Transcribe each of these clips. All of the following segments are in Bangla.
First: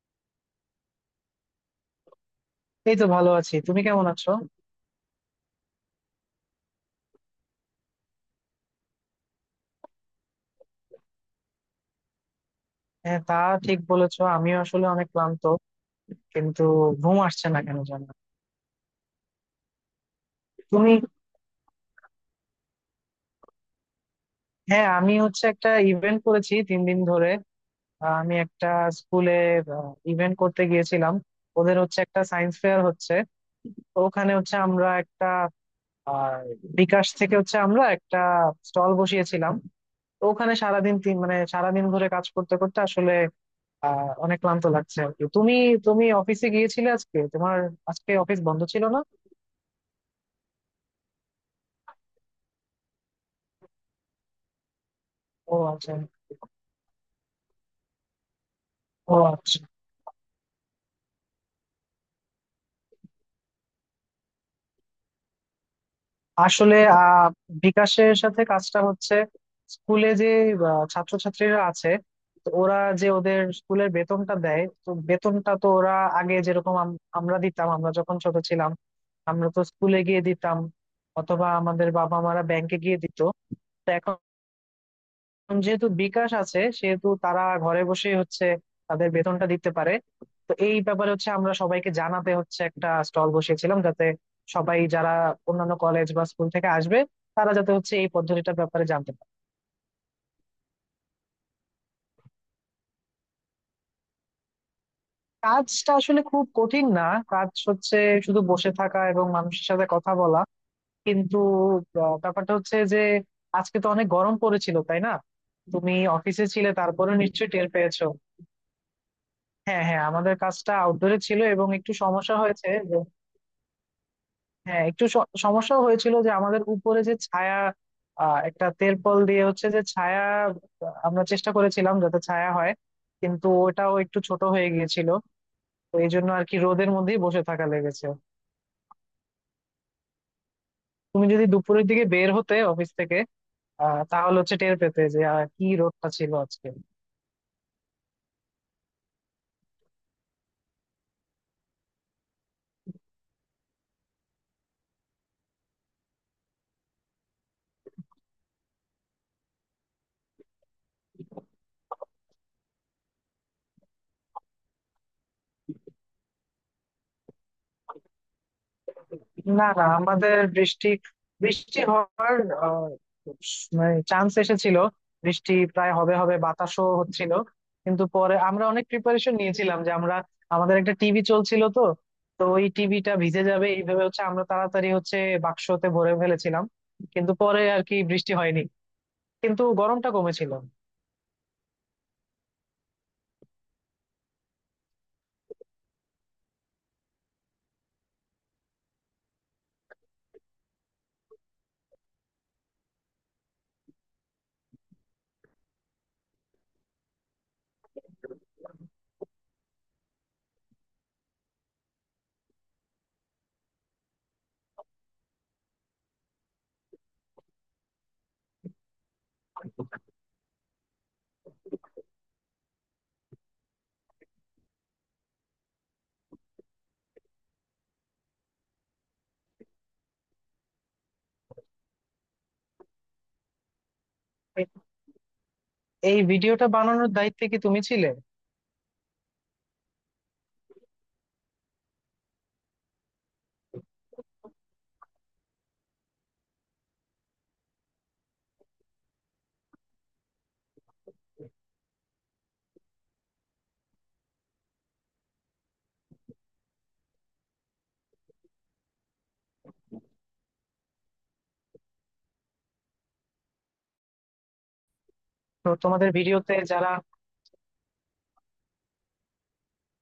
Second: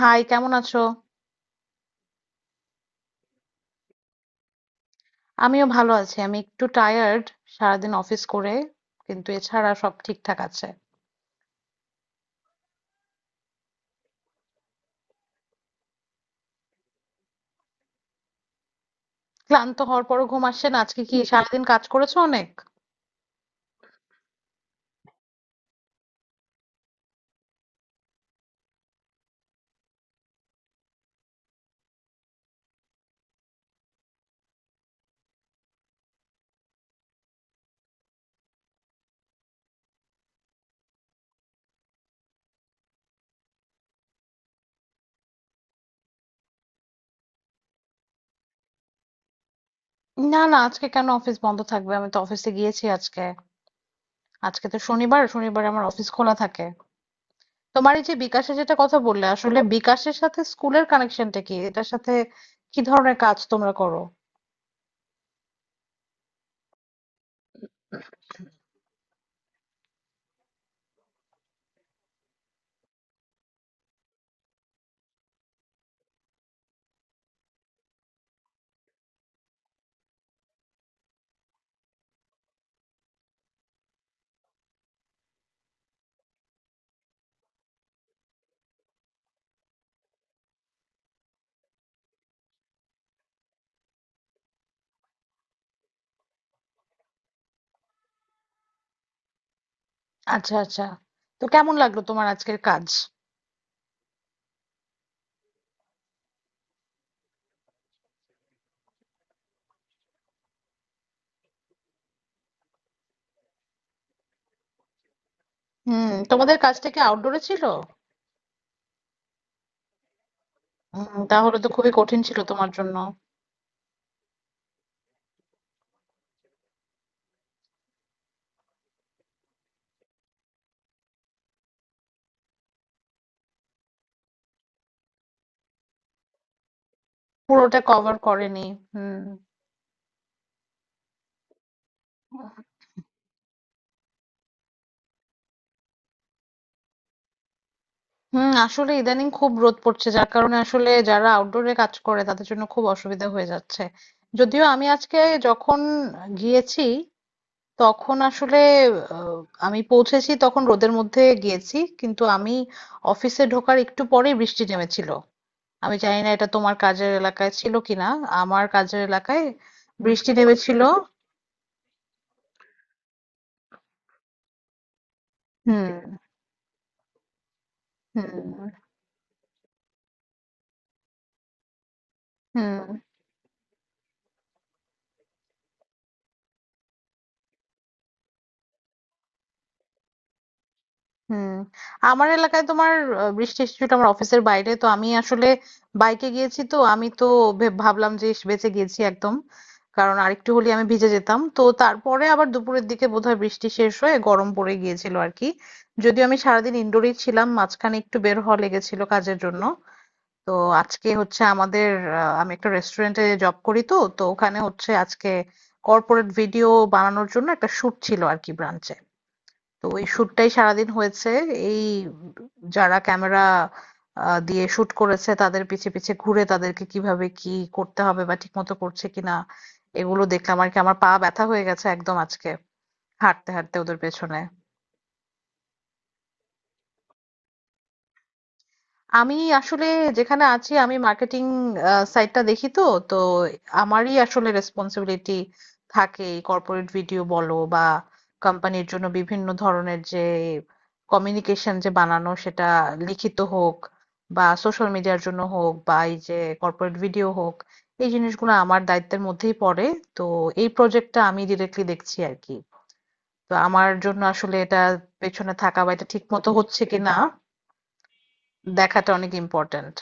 হাই, কেমন আছো? এই তো ভালো আছি। তুমি কেমন আছো? আমিও ভালো আছি। আমি একটু টায়ার্ড, সারাদিন অফিস করে, কিন্তু এছাড়া সব ঠিকঠাক আছে। হ্যাঁ, তা ঠিক বলেছো। আমিও আসলে অনেক ক্লান্ত, কিন্তু ঘুম আসছে না, কেন জানো? ক্লান্ত হওয়ার পরও ঘুম আসছে না। তুমি। আজকে কি সারাদিন কাজ করেছো অনেক? হ্যাঁ, আমি হচ্ছে একটা ইভেন্ট করেছি 3 দিন ধরে। আমি একটা স্কুলে ইভেন্ট করতে গিয়েছিলাম। ওদের হচ্ছে একটা সায়েন্স ফেয়ার হচ্ছে, তো ওখানে হচ্ছে আমরা একটা, আহ, বিকাশ থেকে হচ্ছে আমরা একটা স্টল বসিয়েছিলাম। তো ওখানে সারাদিন তিন মানে সারাদিন ধরে কাজ করতে করতে আসলে অনেক ক্লান্ত লাগছে আর কি। তুমি, অফিসে গিয়েছিলে আজকে, তোমার আজকে অফিস বন্ধ ছিল না? না, না, আজকে কেন অফিস বন্ধ থাকবে? আমি তো অফিসে গিয়েছি আজকে। আজকে তো শনিবার, ও শনিবার আমার আচ্ছা। অফিস খোলা থাকে। তোমার এই যে বিকাশে যেটা কথা ও বললে, আসলে আচ্ছা। বিকাশের সাথে স্কুলের কানেকশনটা কি? এটার সাথে কি ধরনের কাজ তোমরা করো? আসলে বিকাশের সাথে কাজটা হচ্ছে, স্কুলে যে ছাত্রছাত্রীরা আছে, তো ওরা যে ওদের স্কুলের বেতনটা দেয়, তো বেতনটা তো ওরা আগে যেরকম আমরা দিতাম, আমরা যখন ছোট ছিলাম আমরা তো স্কুলে গিয়ে দিতাম, অথবা আমাদের বাবা মারা ব্যাংকে গিয়ে দিত। যেহেতু বিকাশ আছে, সেহেতু তারা ঘরে বসেই হচ্ছে তাদের বেতনটা দিতে পারে। তো এই ব্যাপারে হচ্ছে আমরা সবাইকে জানাতে হচ্ছে একটা স্টল বসিয়েছিলাম, যাতে সবাই যারা অন্যান্য কলেজ বা স্কুল থেকে আসবে, তারা যাতে হচ্ছে এই পদ্ধতিটার ব্যাপারে জানতে পারে। আচ্ছা আচ্ছা। তো কেমন লাগলো তোমার আজকের কাজ? কাজটা আসলে খুব কঠিন না, কাজ হচ্ছে শুধু বসে থাকা এবং মানুষের সাথে কথা বলা। কিন্তু ব্যাপারটা হচ্ছে যে আজকে তো অনেক গরম পড়েছিল, তাই না? তুমি হুম, অফিসে তোমাদের ছিলে, কাজটা কি তারপরে আউটডোরে নিশ্চয়ই ছিল? টের পেয়েছো। হ্যাঁ হ্যাঁ, আমাদের কাজটা আউটডোরে হুম, ছিল তাহলে এবং তো খুবই একটু কঠিন সমস্যা ছিল তোমার হয়েছে জন্য। যে, হ্যাঁ একটু সমস্যাও হয়েছিল যে আমাদের উপরে যে ছায়া, একটা তেরপল দিয়ে হচ্ছে যে ছায়া, আমরা চেষ্টা করেছিলাম যাতে ছায়া হয়, কিন্তু ওটাও একটু ছোট হয়ে গিয়েছিল। তো এই জন্য আর কি রোদের মধ্যেই বসে থাকা পুরোটা লেগেছে। কভার করেনি। হুম। তুমি যদি দুপুরের দিকে বের হতে অফিস থেকে, তাহলে হচ্ছে টের পেতে যে কি রোদটা ছিল আজকে। আসলে ইদানিং খুব রোদ পড়ছে যার কারণে আসলে যারা আউটডোরে কাজ করে তাদের জন্য খুব অসুবিধা হয়ে যাচ্ছে। যদিও আমি আজকে যখন গিয়েছি তখন আসলে আহ, আমি পৌঁছেছি তখন রোদের মধ্যে গিয়েছি কিন্তু আমি অফিসে ঢোকার একটু পরেই বৃষ্টি নেমেছিল। আমি জানি না এটা তোমার কাজের এলাকায় ছিল কিনা। আমার কাজের এলাকায় না না, বৃষ্টি আমাদের নেমেছিল। বৃষ্টি বৃষ্টি হওয়ার আহ, মানে চান্স এসেছিল, বৃষ্টি হুম প্রায় হবে হবে, বাতাসও হচ্ছিল। কিন্তু হুম পরে আমরা অনেক প্রিপারেশন নিয়েছিলাম যে, আমরা, আমাদের একটা টিভি চলছিল তো, তো ওই হুম টিভিটা ভিজে যাবে এইভাবে হচ্ছে আমরা তাড়াতাড়ি হচ্ছে বাক্সতে ভরে ফেলেছিলাম। কিন্তু পরে আর কি বৃষ্টি হয়নি, কিন্তু গরমটা কমেছিল। হুম আমার এলাকায় তোমার বৃষ্টি এসেছিল। আমার অফিসের বাইরে তো আমি আসলে বাইকে গিয়েছি তো আমি তো ভাবলাম যে ইস, বেঁচে গিয়েছি একদম, কারণ আরেকটু হলে আমি ভিজে যেতাম। তো তারপরে আবার দুপুরের দিকে বোধহয় বৃষ্টি শেষ হয়ে গরম পড়ে গিয়েছিল আর কি। যদিও আমি সারাদিন ইনডোরেই ছিলাম, মাঝখানে একটু বের হওয়া লেগেছিল কাজের জন্য। তো আজকে হচ্ছে আমাদের, আমি একটা রেস্টুরেন্টে জব করি তো তো ওখানে হচ্ছে আজকে কর্পোরেট ভিডিও বানানোর জন্য একটা শুট ছিল আর কি ব্রাঞ্চে। তো ওই শ্যুটটাই সারাদিন হয়েছে। এই যারা ক্যামেরা দিয়ে শুট করেছে তাদের পিছে পিছে ঘুরে তাদেরকে কিভাবে কি করতে হবে বা ঠিকমতো করছে কিনা এগুলো দেখলাম আর কি। আমার পা ব্যথা হয়ে গেছে একদম আজকে, হাঁটতে হাঁটতে ওদের পেছনে। এই ভিডিওটা বানানোর দায়িত্বে কি তুমি ছিলে? আমি আসলে যেখানে আছি আমি মার্কেটিং সাইডটা দেখি তো, তো আমারই আসলে রেসপন্সিবিলিটি থাকে কর্পোরেট ভিডিও বলো বা কোম্পানির জন্য বিভিন্ন ধরনের যে কমিউনিকেশন যে বানানো সেটা লিখিত হোক বা সোশ্যাল মিডিয়ার জন্য হোক বা এই যে কর্পোরেট ভিডিও হোক, এই জিনিসগুলো আমার দায়িত্বের মধ্যেই পড়ে। তো এই প্রজেক্টটা আমি ডিরেক্টলি দেখছি আর কি। তো আমার জন্য আসলে এটা পেছনে তো থাকা বা এটা তোমাদের ঠিক মতো ভিডিওতে হচ্ছে যারা, কিনা দেখাটা অনেক ইম্পর্ট্যান্ট।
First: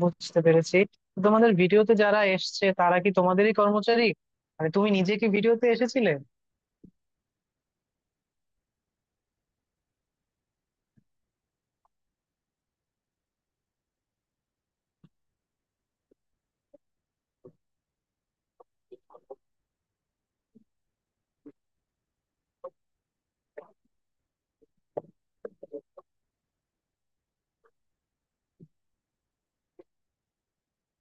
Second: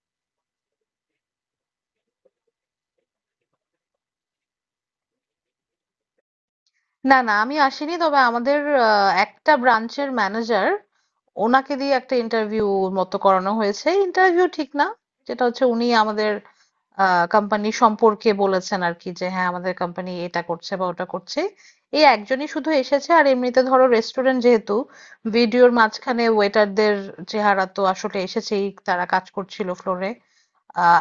বুঝতে পেরেছি। তো তোমাদের ভিডিওতে যারা এসছে, তারা কি তোমাদেরই কর্মচারী? মানে তুমি নিজে কি ভিডিওতে এসেছিলে? না, না, আমি আসিনি। তবে আমাদের একটা ব্রাঞ্চের ম্যানেজার, ওনাকে দিয়ে একটা ইন্টারভিউ মতো করানো হয়েছে। ইন্টারভিউ ঠিক না, যেটা হচ্ছে উনি আমাদের কোম্পানি সম্পর্কে বলেছেন আর কি, যে হ্যাঁ আমাদের কোম্পানি এটা করছে বা ওটা করছে। এই একজনই শুধু এসেছে আর এমনিতে ধরো রেস্টুরেন্ট যেহেতু, ভিডিওর মাঝখানে ওয়েটারদের চেহারা তো আসলে এসেছেই, তারা কাজ করছিল ফ্লোরে।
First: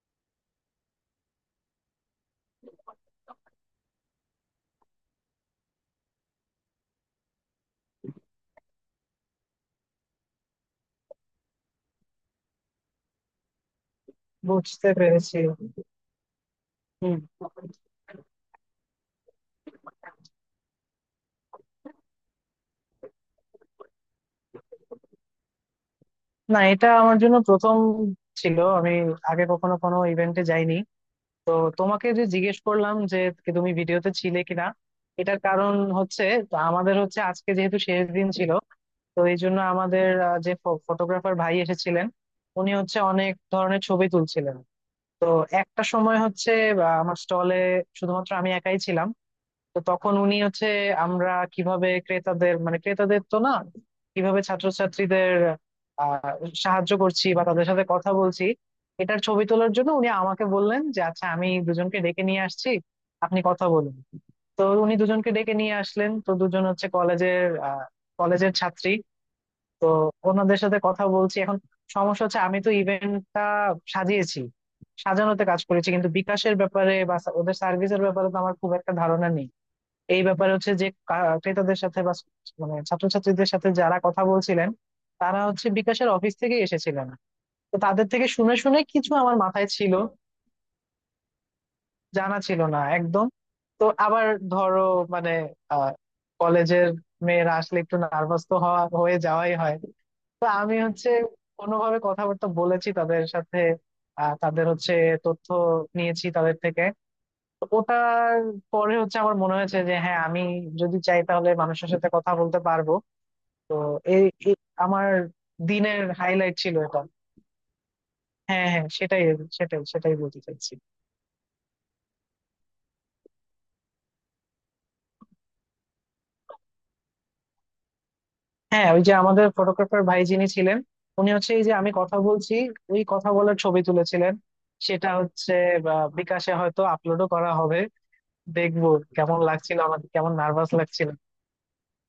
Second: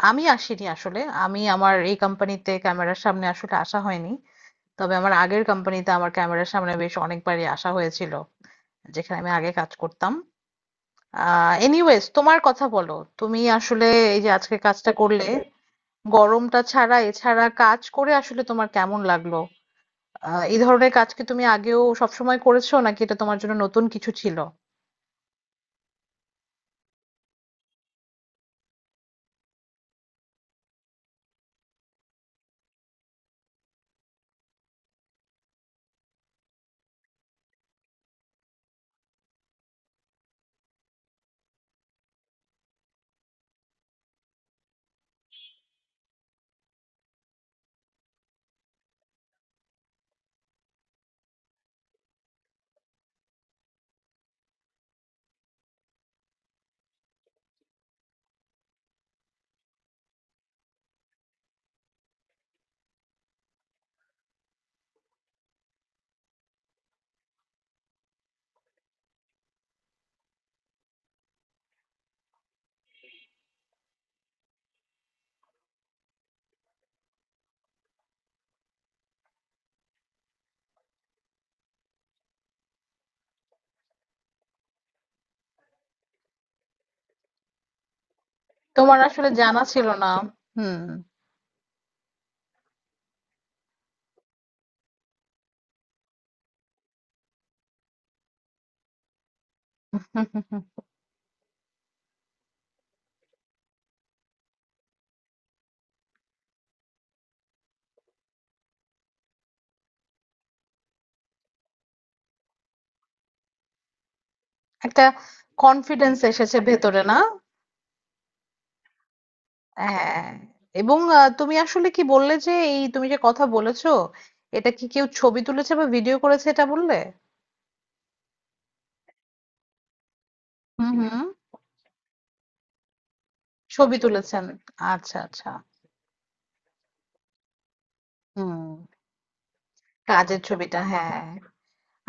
আমি আসিনি আসলে, আমি আমার এই কোম্পানিতে ক্যামেরার সামনে আসলে আসা হয়নি। তবে আমার আগের কোম্পানিতে আমার ক্যামেরার সামনে বেশ অনেকবারই আসা হয়েছিল, যেখানে আমি আগে কাজ করতাম। এনিওয়েজ তোমার কথা বলো, তুমি আসলে এই যে আজকে বুঝতে কাজটা করলে, পেরেছি। গরমটা ছাড়া হুম। এছাড়া কাজ করে আসলে তোমার কেমন লাগলো? এই ধরনের কাজ কি তুমি আগেও সবসময় করেছো নাকি এটা তোমার জন্য নতুন কিছু ছিল? না, এটা আমার জন্য প্রথম ছিল। আমি আগে কখনো কোনো ইভেন্টে যাইনি। তো তোমাকে যে জিজ্ঞেস করলাম যে কি তুমি ভিডিওতে ছিলে কিনা, এটার কারণ হচ্ছে, তো আমাদের হচ্ছে আজকে যেহেতু শেষ দিন ছিল, তো এই জন্য আমাদের যে ফটোগ্রাফার ভাই এসেছিলেন, উনি হচ্ছে অনেক ধরনের ছবি তুলছিলেন। তো একটা সময় হচ্ছে বা আমার স্টলে শুধুমাত্র আমি একাই ছিলাম। তো তখন উনি হচ্ছে, আমরা কিভাবে ক্রেতাদের, মানে ক্রেতাদের তো না, কিভাবে ছাত্রছাত্রীদের আহ সাহায্য করছি বা তাদের সাথে কথা বলছি, এটার ছবি তোলার জন্য উনি আমাকে বললেন যে, আচ্ছা আমি দুজনকে ডেকে নিয়ে আসছি, আপনি কথা বলুন। তো উনি দুজনকে ডেকে নিয়ে আসলেন, তো দুজন হচ্ছে কলেজের, কলেজের ছাত্রী। তো ওনাদের সাথে কথা বলছি এখন। সমস্যা হচ্ছে আমি তো ইভেন্টটা সাজিয়েছি, সাজানোতে কাজ করেছি, কিন্তু বিকাশের ব্যাপারে বা ওদের সার্ভিসের ব্যাপারে তো আমার খুব একটা ধারণা নেই। এই ব্যাপারে হচ্ছে যে ক্রেতাদের সাথে বা মানে ছাত্রছাত্রীদের সাথে, যারা কথা বলছিলেন, তারা হচ্ছে বিকাশের অফিস থেকে এসেছিলেন, তো তাদের থেকে শুনে শুনে তোমার কিছু আসলে আমার জানা মাথায় ছিল ছিল, না। হুম। জানা ছিল না একদম। তো আবার ধরো, মানে আহ কলেজের মেয়েরা আসলে একটু নার্ভাস তো হওয়া, হয়ে যাওয়াই হয়। তো আমি হচ্ছে কোনোভাবে কথাবার্তা বলেছি তাদের সাথে, তাদের হচ্ছে তথ্য নিয়েছি তাদের থেকে। তো ওটার পরে হচ্ছে আমার মনে হয়েছে যে হ্যাঁ, আমি যদি চাই তাহলে মানুষের সাথে কথা বলতে পারবো। তো এই এই একটা আমার দিনের কনফিডেন্স হাইলাইট এসেছে ছিল এটা। ভেতরে না? হ্যাঁ হ্যাঁ, সেটাই, সেটাই, সেটাই হ্যাঁ, বলতে চাইছি। এবং তুমি আসলে কি বললে যে এই তুমি যে কথা বলেছো এটা কি কেউ ছবি তুলেছে বা ভিডিও করেছে, এটা বললে? হ্যাঁ, ওই যে আমাদের ফটোগ্রাফার ভাই যিনি ছিলেন, হুম হুম উনি হচ্ছে এই যে আমি কথা বলছি, ওই কথা বলার ছবি ছবি তুলেছিলেন। তুলেছেন। সেটা আচ্ছা আচ্ছা। হচ্ছে বা, বিকাশে হয়তো আপলোডও করা হবে। হুম, দেখবো কেমন লাগছিল আমাকে, কেমন কাজের নার্ভাস ছবিটা, লাগছিল। হ্যাঁ।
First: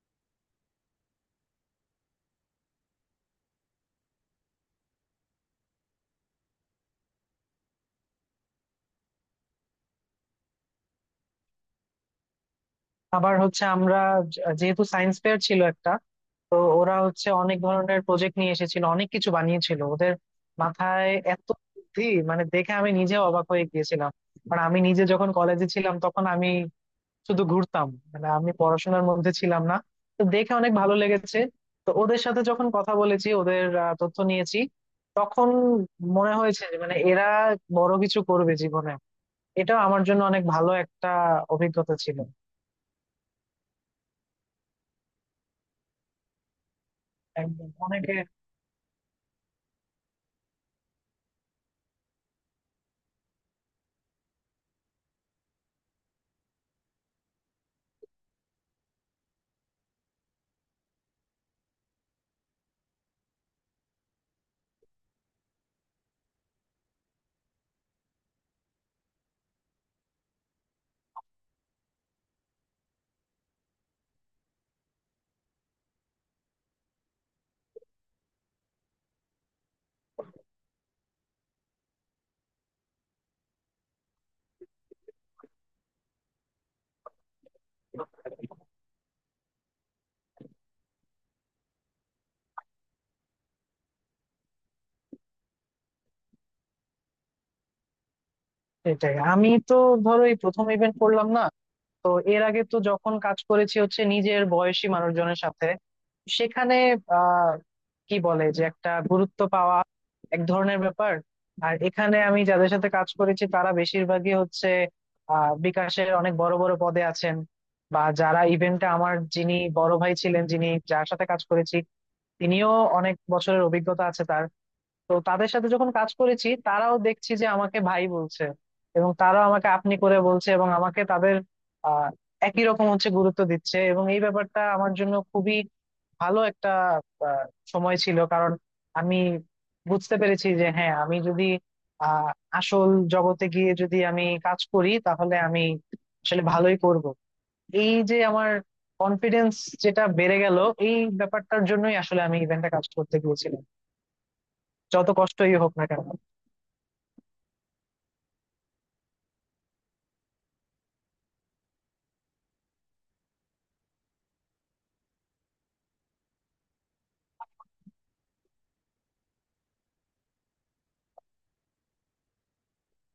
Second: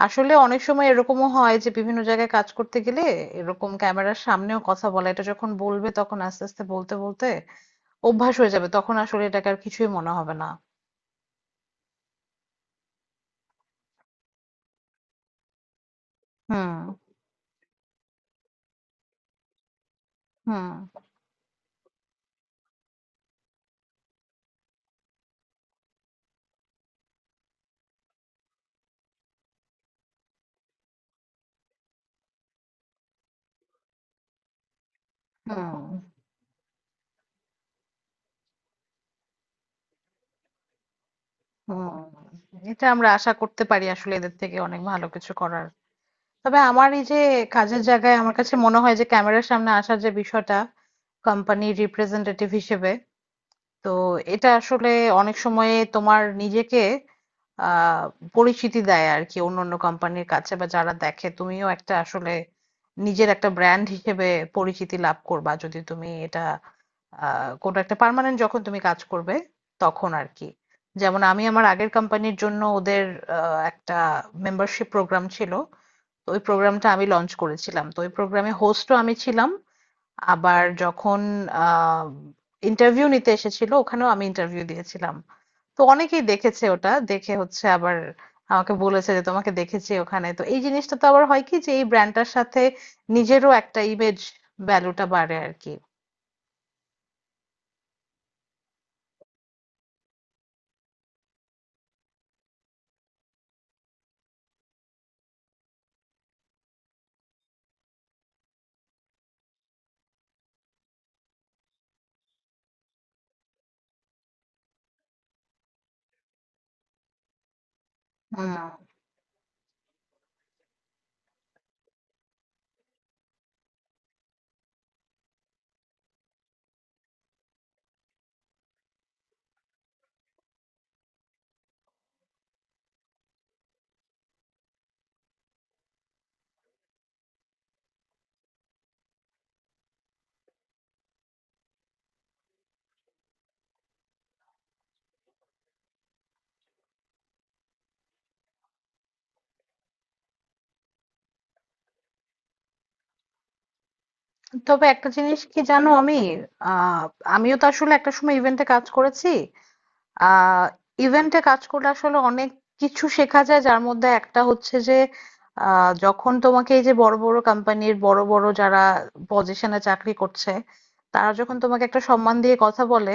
আসলে অনেক সময় এরকমও হয় যে বিভিন্ন জায়গায় কাজ করতে গেলে এরকম ক্যামেরার সামনেও কথা বলা, এটা যখন বলবে তখন আস্তে আস্তে বলতে বলতে অভ্যাস হয়ে যাবে, তখন আসলে এটাকে আর কিছুই মনে হবে না। আবার হচ্ছে আমরা, যেহেতু সায়েন্স ফেয়ার ছিল একটা, তো ওরা হুম হচ্ছে অনেক ধরনের প্রজেক্ট নিয়ে এসেছিল, অনেক কিছু বানিয়েছিল। ওদের হুম মাথায় এত বুদ্ধি, মানে দেখে আমি নিজে অবাক হয়ে গিয়েছিলাম। আর আমি নিজে যখন কলেজে ছিলাম তখন আমি শুধু ঘুরতাম, মানে আমি পড়াশোনার মধ্যে ছিলাম না। তো দেখে অনেক ভালো লেগেছে। তো ওদের সাথে যখন কথা বলেছি, ওদের তথ্য নিয়েছি, তখন হুম মনে হয়েছে যে মানে এরা বড় কিছু করবে জীবনে। এটা আমার জন্য অনেক ভালো একটা অভিজ্ঞতা হুম ছিল। এটা আমরা আশা করতে পারি আসলে এদের থেকে অনেক ভালো কিছু করার। তবে আমার এই যে একদম। কাজের অনেকে। জায়গায় আমার কাছে মনে হয় যে ক্যামেরার সামনে আসার যে বিষয়টা কোম্পানির রিপ্রেজেন্টেটিভ হিসেবে, তো এটা আসলে অনেক সময়ে তোমার নিজেকে আহ পরিচিতি দেয় আর কি অন্য অন্য কোম্পানির কাছে, বা যারা দেখে তুমিও একটা আসলে নিজের একটা ব্র্যান্ড হিসেবে পরিচিতি লাভ করবা যদি তুমি এটা কোনো একটা পার্মানেন্ট যখন তুমি কাজ করবে তখন আর কি। যেমন আমি আমার আগের কোম্পানির জন্য ওদের একটা মেম্বারশিপ প্রোগ্রাম ছিল। তো ওই প্রোগ্রামটা আমি লঞ্চ করেছিলাম। তো ওই প্রোগ্রামে হোস্টও আমি ছিলাম। আবার যখন আহ ইন্টারভিউ নিতে এসেছিল, ওখানেও আমি ইন্টারভিউ দিয়েছিলাম। তো অনেকেই দেখেছে ওটা। দেখে হচ্ছে আবার আমাকে বলেছে যে তোমাকে দেখেছি ওখানে। তো এই জিনিসটা তো আবার হয় কি যে এই ব্র্যান্ডটার সাথে নিজেরও একটা ইমেজ ভ্যালুটা বাড়ে আরকি। এটাই আমি তো, ধরো এই প্রথম ইভেন্ট করলাম না, তো এর আগে তো যখন কাজ করেছি হচ্ছে নিজের বয়সী মানুষজনের সাথে, সেখানে আহ কি বলে যে, একটা গুরুত্ব পাওয়া এক ধরনের ব্যাপার। আর এখানে আমি যাদের সাথে কাজ করেছি তারা বেশিরভাগই হচ্ছে বিকাশের অনেক বড় বড় পদে আছেন, বা যারা হুম, ইভেন্টে আমার যিনি বড় ভাই ছিলেন, যিনি যার সাথে কাজ করেছি, তিনিও অনেক বছরের অভিজ্ঞতা আছে তার। তো তাদের সাথে যখন কাজ করেছি, তারাও দেখছি যে আমাকে ভাই বলছে এবং তারাও আমাকে আপনি করে বলছে, এবং আমাকে তাদের আহ একই রকম হচ্ছে গুরুত্ব দিচ্ছে, এবং এই ব্যাপারটা আমার জন্য খুবই ভালো একটা আহ, সময় ছিল। কারণ আমি বুঝতে পেরেছি যে হ্যাঁ, আমি যদি আহ আসল জগতে গিয়ে যদি আমি কাজ করি তাহলে আমি আসলে ভালোই করব। এই যে আমার কনফিডেন্স যেটা বেড়ে গেল, এই ব্যাপারটার জন্যই আসলে আমি ইভেন্টে কাজ করতে গিয়েছিলাম, তবে একটা যত জিনিস কষ্টই কি হোক না জানো কেন। আমি আহ আমিও তো আসলে একটা সময় ইভেন্টে কাজ করেছি। আহ ইভেন্টে কাজ করলে আসলে অনেক কিছু শেখা যায়, যার মধ্যে একটা হচ্ছে যে যখন তোমাকে এই যে বড় বড় কোম্পানির বড় বড় যারা পজিশনে চাকরি করছে, তারা যখন তোমাকে একটা সম্মান দিয়ে কথা বলে,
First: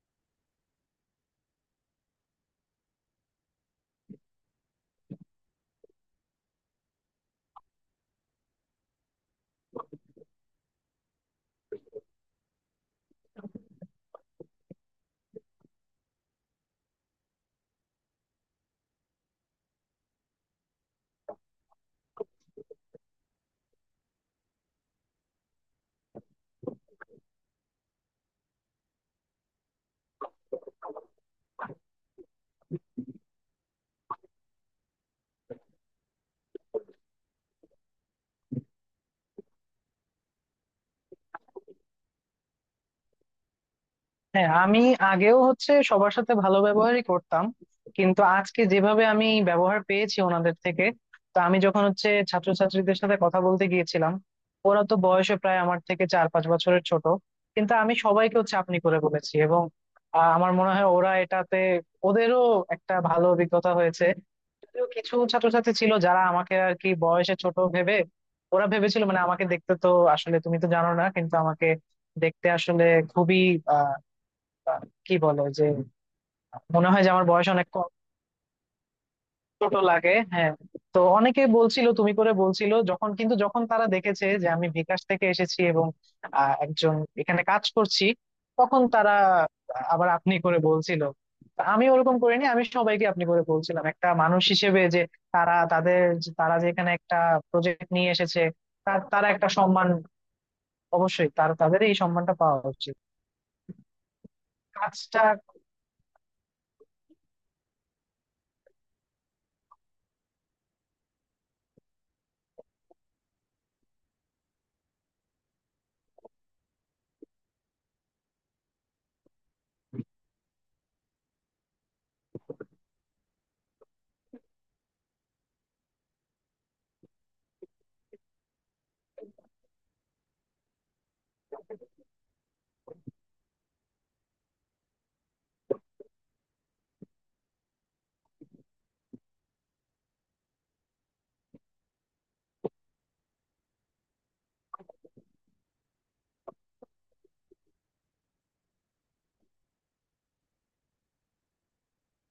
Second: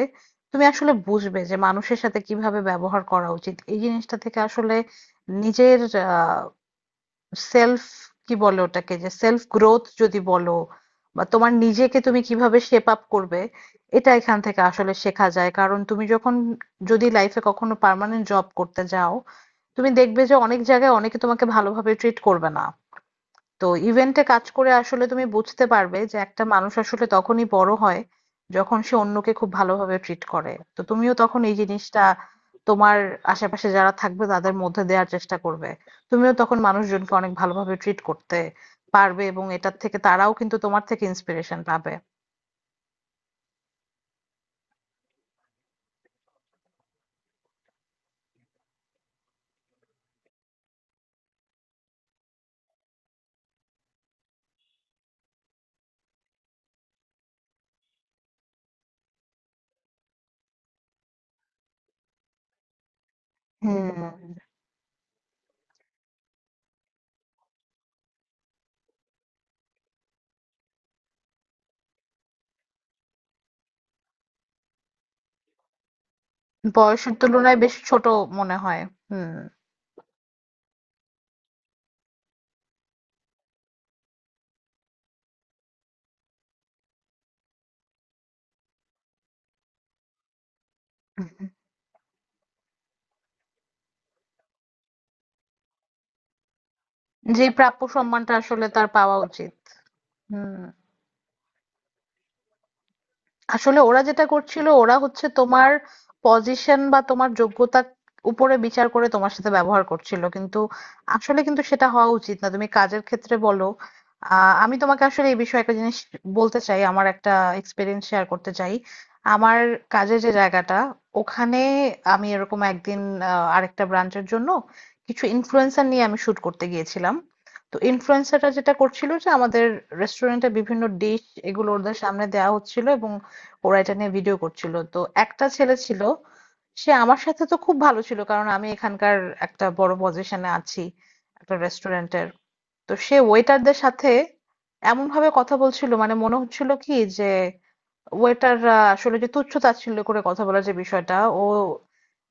তুমি আসলে বুঝবে যে মানুষের সাথে কিভাবে ব্যবহার করা উচিত। এই জিনিসটা থেকে আসলে নিজের সেলফ, কি বলে ওটাকে, যে সেলফ গ্রোথ যদি বলো বা তোমার নিজেকে তুমি কিভাবে শেপ আপ করবে, এটা এখান থেকে আসলে শেখা যায়। কারণ তুমি যখন, যদি লাইফে কখনো পার্মানেন্ট জব করতে যাও, তুমি দেখবে যে অনেক জায়গায় অনেকে তোমাকে ভালোভাবে ট্রিট করবে না। তো ইভেন্টে কাজ করে আসলে তুমি বুঝতে পারবে যে একটা মানুষ আসলে তখনই বড় হয় যখন সে অন্যকে খুব ভালোভাবে ট্রিট করে। তো তুমিও তখন এই জিনিসটা তোমার আশেপাশে যারা থাকবে তাদের মধ্যে দেওয়ার চেষ্টা করবে, তুমিও তখন মানুষজনকে অনেক ভালোভাবে ট্রিট করতে পারবে, এবং এটার থেকে তারাও কিন্তু তোমার থেকে ইন্সপিরেশন পাবে। হ্যাঁ, আমি আগেও হচ্ছে সবার সাথে ভালো ব্যবহারই করতাম, কিন্তু আজকে যেভাবে আমি ব্যবহার পেয়েছি ওনাদের থেকে, তো আমি যখন হচ্ছে ছাত্রছাত্রীদের সাথে কথা বলতে গিয়েছিলাম, ওরা তো বয়সে প্রায় আমার থেকে 4-5 বছরের ছোট, কিন্তু আমি সবাইকে হচ্ছে আপনি করে বলেছি এবং আমার মনে হয় ওরা এটাতে, ওদেরও একটা ভালো অভিজ্ঞতা হুম, হয়েছে। যদিও কিছু ছাত্রছাত্রী ছিল যারা আমাকে আর কি বয়সে ছোট ভেবে, ওরা ভেবেছিল মানে, আমাকে দেখতে তো, আসলে তুমি তো জানো না, কিন্তু আমাকে দেখতে আসলে খুবই আহ, কি বলে যে, মনে হয় যে বয়সের আমার বয়স তুলনায় অনেক বেশ কম, ছোট মনে হয়। হুম, ছোট লাগে, হ্যাঁ। তো অনেকে বলছিল তুমি করে বলছিল যখন, কিন্তু যখন তারা দেখেছে যে আমি বিকাশ থেকে এসেছি এবং একজন এখানে কাজ করছি, তখন তারা আবার আপনি করে বলছিল। তা আমি ওরকম করিনি, আমি সবাইকে আপনি করে বলছিলাম একটা মানুষ হিসেবে যে, তারা তাদের, তারা যে এখানে একটা যে প্রাপ্য প্রজেক্ট নিয়ে সম্মানটা এসেছে, আসলে তার তার পাওয়া তারা একটা উচিত। সম্মান হুম, অবশ্যই, তাদের এই সম্মানটা পাওয়া উচিত। আসলে ওরা যেটা করছিল, ওরা কাজটা। হচ্ছে তোমার পজিশন বা তোমার যোগ্যতার উপরে বিচার করে তোমার সাথে ব্যবহার করছিল, কিন্তু আসলে কিন্তু সেটা হওয়া উচিত না। তুমি কাজের ক্ষেত্রে বলো, আমি তোমাকে আসলে এই বিষয়ে একটা জিনিস বলতে চাই, আমার একটা এক্সপিরিয়েন্স শেয়ার করতে চাই। আমার কাজের যে জায়গাটা, ওখানে আমি এরকম একদিন, আরেকটা ব্রাঞ্চের জন্য কিছু ইনফ্লুয়েন্সার নিয়ে আমি শুট করতে গিয়েছিলাম। তো ইনফ্লুয়েন্সাররা যেটা করছিল যে আমাদের রেস্টুরেন্টে বিভিন্ন ডিশ এগুলো ওদের সামনে দেওয়া হচ্ছিল এবং ওরা এটা নিয়ে ভিডিও করছিল। তো একটা ছেলে ছিল, সে আমার সাথে তো খুব ভালো ছিল কারণ আমি এখানকার একটা বড় পজিশনে আছি, একটা রেস্টুরেন্টের। তো সে ওয়েটারদের সাথে এমন ভাবে কথা বলছিল মানে মনে হচ্ছিল কি যে, ওয়েটাররা আসলে যে তুচ্ছ-তাচ্ছিল্য করে কথা বলার যে বিষয়টা, ও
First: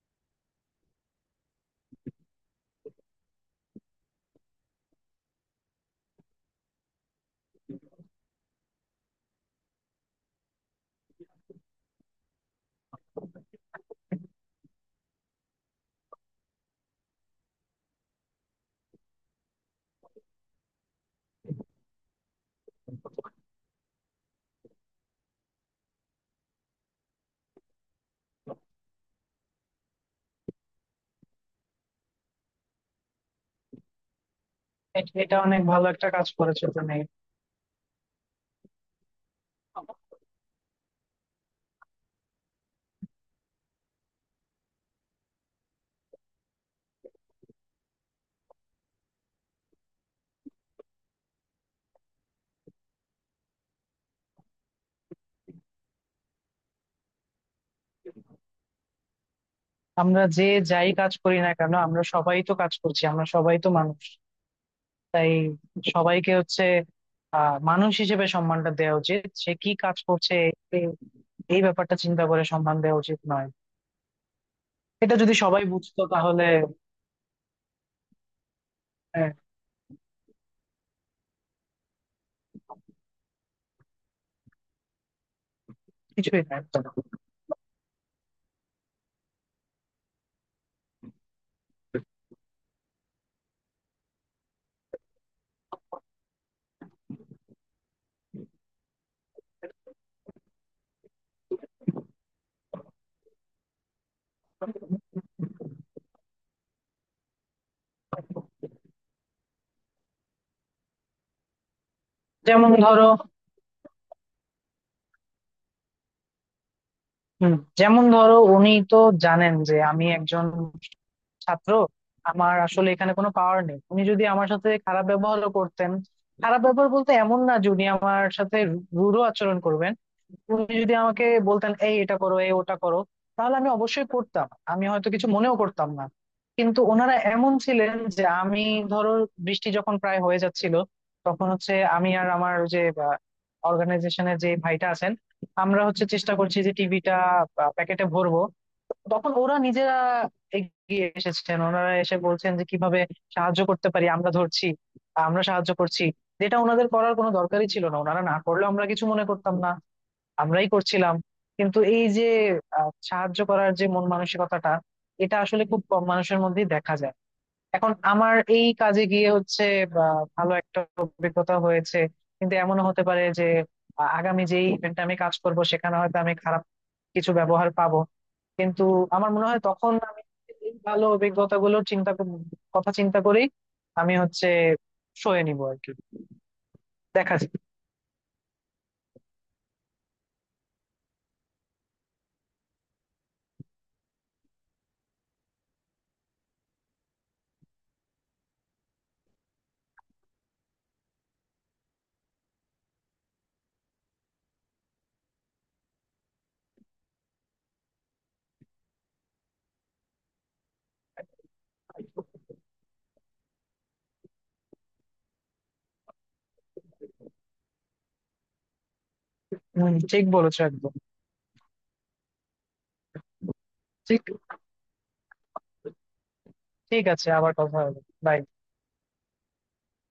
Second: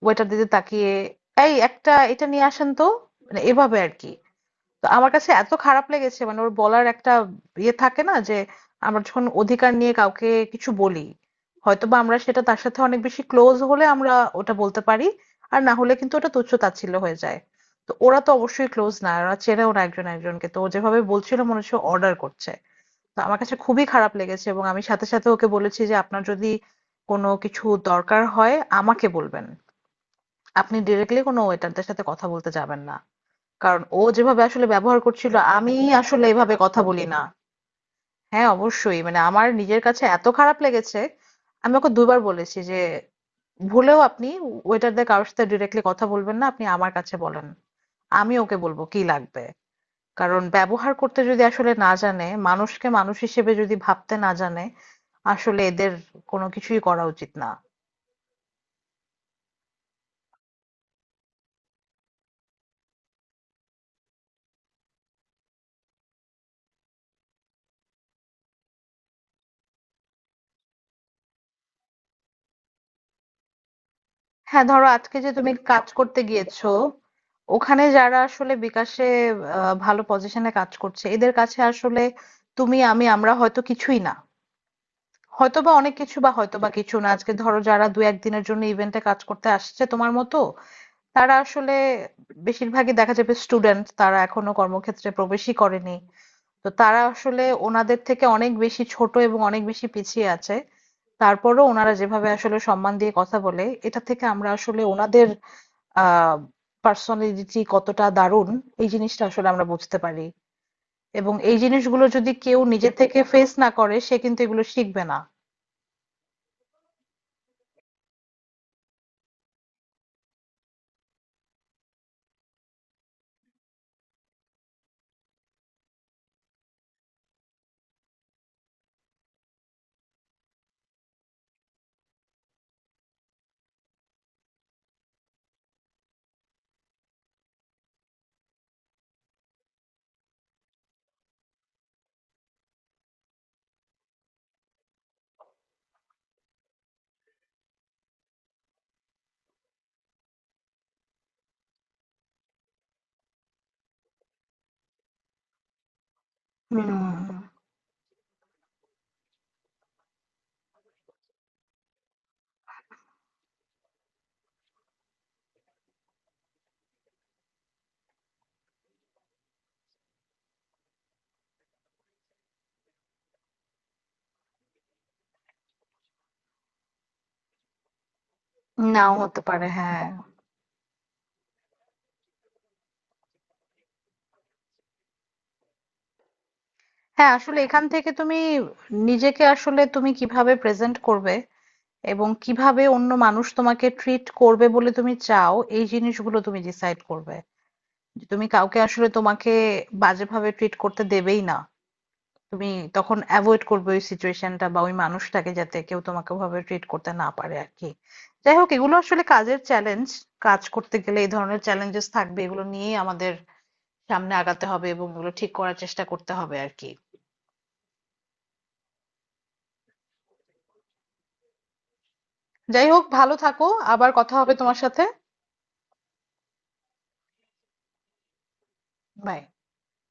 ওয়েটারদের দিকে তাকিয়ে, এই একটা এটা নিয়ে আসেন তো, মানে এভাবে আর কি। তো আমার কাছে এত খারাপ লেগেছে, মানে ওর বলার একটা ইয়ে থাকে না যে, আমরা যখন অধিকার নিয়ে কাউকে কিছু বলি, হয়তোবা আমরা সেটা তার সাথে অনেক বেশি ক্লোজ হলে আমরা ওটা বলতে পারি, আর না হলে কিন্তু ওটা তুচ্ছ তাচ্ছিল্য হয়ে যায়। তো ওরা তো অবশ্যই ক্লোজ না, ওরা চেনেও না একজন একজনকে, তো ও যেভাবে বলছিল মনে হচ্ছে অর্ডার করছে। তো আমার কাছে খুবই খারাপ লেগেছে, এবং আমি সাথে সাথে ওকে বলেছি যে আপনার যদি কোনো কিছু দরকার হয় আমাকে বলবেন, আপনি ডিরেক্টলি কোনো ওয়েটারদের সাথে কথা বলতে যাবেন না, কারণ ও যেভাবে আসলে ব্যবহার করছিল, এটা অনেক আমি ভালো একটা আসলে কাজ এভাবে করেছে কথা তুমি। বলি না। হ্যাঁ অবশ্যই, মানে আমার নিজের কাছে এত খারাপ লেগেছে। আমি ওকে দুবার বলেছি যে ভুলেও আপনি ওয়েটারদের কারোর সাথে ডিরেক্টলি কথা বলবেন না, আপনি আমার কাছে বলেন, আমি ওকে বলবো কি লাগবে। কারণ ব্যবহার করতে যদি আসলে না জানে, মানুষকে মানুষ হিসেবে যদি ভাবতে না জানে, আসলে এদের কোনো কিছুই করা উচিত না। আমরা যে, যাই কাজ করি না কেন আমরা সবাই তো কাজ করছি, আমরা সবাই তো মানুষ। তাই সবাইকে হচ্ছে মানুষ হিসেবে সম্মানটা দেওয়া উচিত, সে কি কাজ করছে এ- এই ব্যাপারটা চিন্তা করে সম্মান দেওয়া উচিত নয়। হ্যাঁ, ধরো এটা আজকে যে যদি তুমি সবাই কাজ বুঝতো করতে তাহলে গিয়েছো, ওখানে যারা আসলে বিকাশে আহ, ভালো পজিশনে কাজ করছে, এদের কাছে আসলে তুমি আমি আমরা হয়তো কিছুই না, হয়তোবা অনেক কিছু বা কিছুই হয়তোবা থাকতো না। কিছু না। আজকে ধরো যারা দু একদিনের জন্য ইভেন্টে কাজ করতে আসছে তোমার মতো, তারা আসলে বেশিরভাগই দেখা যাবে স্টুডেন্ট, তারা এখনো কর্মক্ষেত্রে প্রবেশই করেনি। তো তারা আসলে ওনাদের থেকে অনেক বেশি ছোট এবং অনেক বেশি পিছিয়ে আছে। তারপরেও ওনারা যেভাবে আসলে সম্মান দিয়ে কথা বলে, এটা থেকে আমরা আসলে ওনাদের আহ পার্সোনালিটি কতটা দারুণ এই জিনিসটা আসলে আমরা বুঝতে পারি, এবং এই জিনিসগুলো যদি কেউ যেমন নিজে ধরো, থেকে ফেস না করে সে কিন্তু এগুলো শিখবে না। হম, যেমন ধরো উনি তো জানেন যে আমি একজন ছাত্র, আমার আসলে এখানে কোনো পাওয়ার নেই, তুমি যদি আমার সাথে খারাপ ব্যবহারও করতেন, খারাপ ব্যবহার বলতে এমন না যে উনি আমার সাথে রূঢ় আচরণ করবেন। উনি যদি আমাকে বলতেন এই এটা করো, এই ওটা করো, তাহলে আমি অবশ্যই করতাম, আমি হয়তো কিছু মনেও করতাম না। কিন্তু ওনারা এমন ছিলেন যে, আমি ধরো বৃষ্টি যখন প্রায় হয়ে যাচ্ছিল, তখন হচ্ছে আমি আর আমার যে অর্গানাইজেশনের যে ভাইটা আছেন, আমরা হচ্ছে চেষ্টা করছি যে টিভিটা প্যাকেটে ভরবো, তখন ওরা নিজেরা এগিয়ে এসেছেন, ওনারা এসে বলছেন যে কিভাবে সাহায্য করতে পারি, আমরা ধরছি, আমরা সাহায্য করছি, যেটা হুম, ওনাদের করার কোনো দরকারই ছিল না, ওনারা না করলেও আমরা কিছু মনে করতাম না, আমরাই করছিলাম। কিন্তু এই যে সাহায্য করার যে মন মানসিকতাটা, এটা আসলে খুব কম মানুষের মধ্যেই দেখা যায়। এখন আমার এই কাজে গিয়ে হচ্ছে বা, ভালো একটা অভিজ্ঞতা হয়েছে। কিন্তু এমনও হতে পারে যে আগামী যে ইভেন্টে আমি কাজ করব, সেখানে হয়তো আমি খারাপ কিছু ব্যবহার পাবো। কিন্তু নাও আমার হতে মনে হয় পারে, তখন হ্যাঁ। আমি এই ভালো অভিজ্ঞতা গুলো চিন্তা কথা চিন্তা করেই আমি হচ্ছে সয়ে নিবো আর কি। হ্যাঁ দেখা যাক। আসলে এখান থেকে তুমি নিজেকে আসলে তুমি কিভাবে প্রেজেন্ট করবে এবং কিভাবে অন্য মানুষ তোমাকে ট্রিট করবে বলে তুমি চাও, এই জিনিসগুলো তুমি ডিসাইড করবে, যে তুমি কাউকে আসলে তোমাকে বাজেভাবে ট্রিট করতে দেবেই না। তুমি তখন অ্যাভয়েড করবে ওই সিচুয়েশনটা বা ওই মানুষটাকে যাতে কেউ তোমাকে ওভাবে ট্রিট করতে না পারে আর কি। যাই হোক, এগুলো আসলে কাজের চ্যালেঞ্জ, কাজ করতে গেলে এই ধরনের চ্যালেঞ্জেস থাকবে, এগুলো নিয়েই আমাদের সামনে আগাতে হবে এবং এগুলো ঠিক করার চেষ্টা করতে হবে আর কি। হম, ঠিক বলেছো একদম। যাই হোক, ভালো থাকো, আবার ঠিক, কথা হবে তোমার সাথে। ঠিক আছে, আবার কথা হবে। Bye. বাই।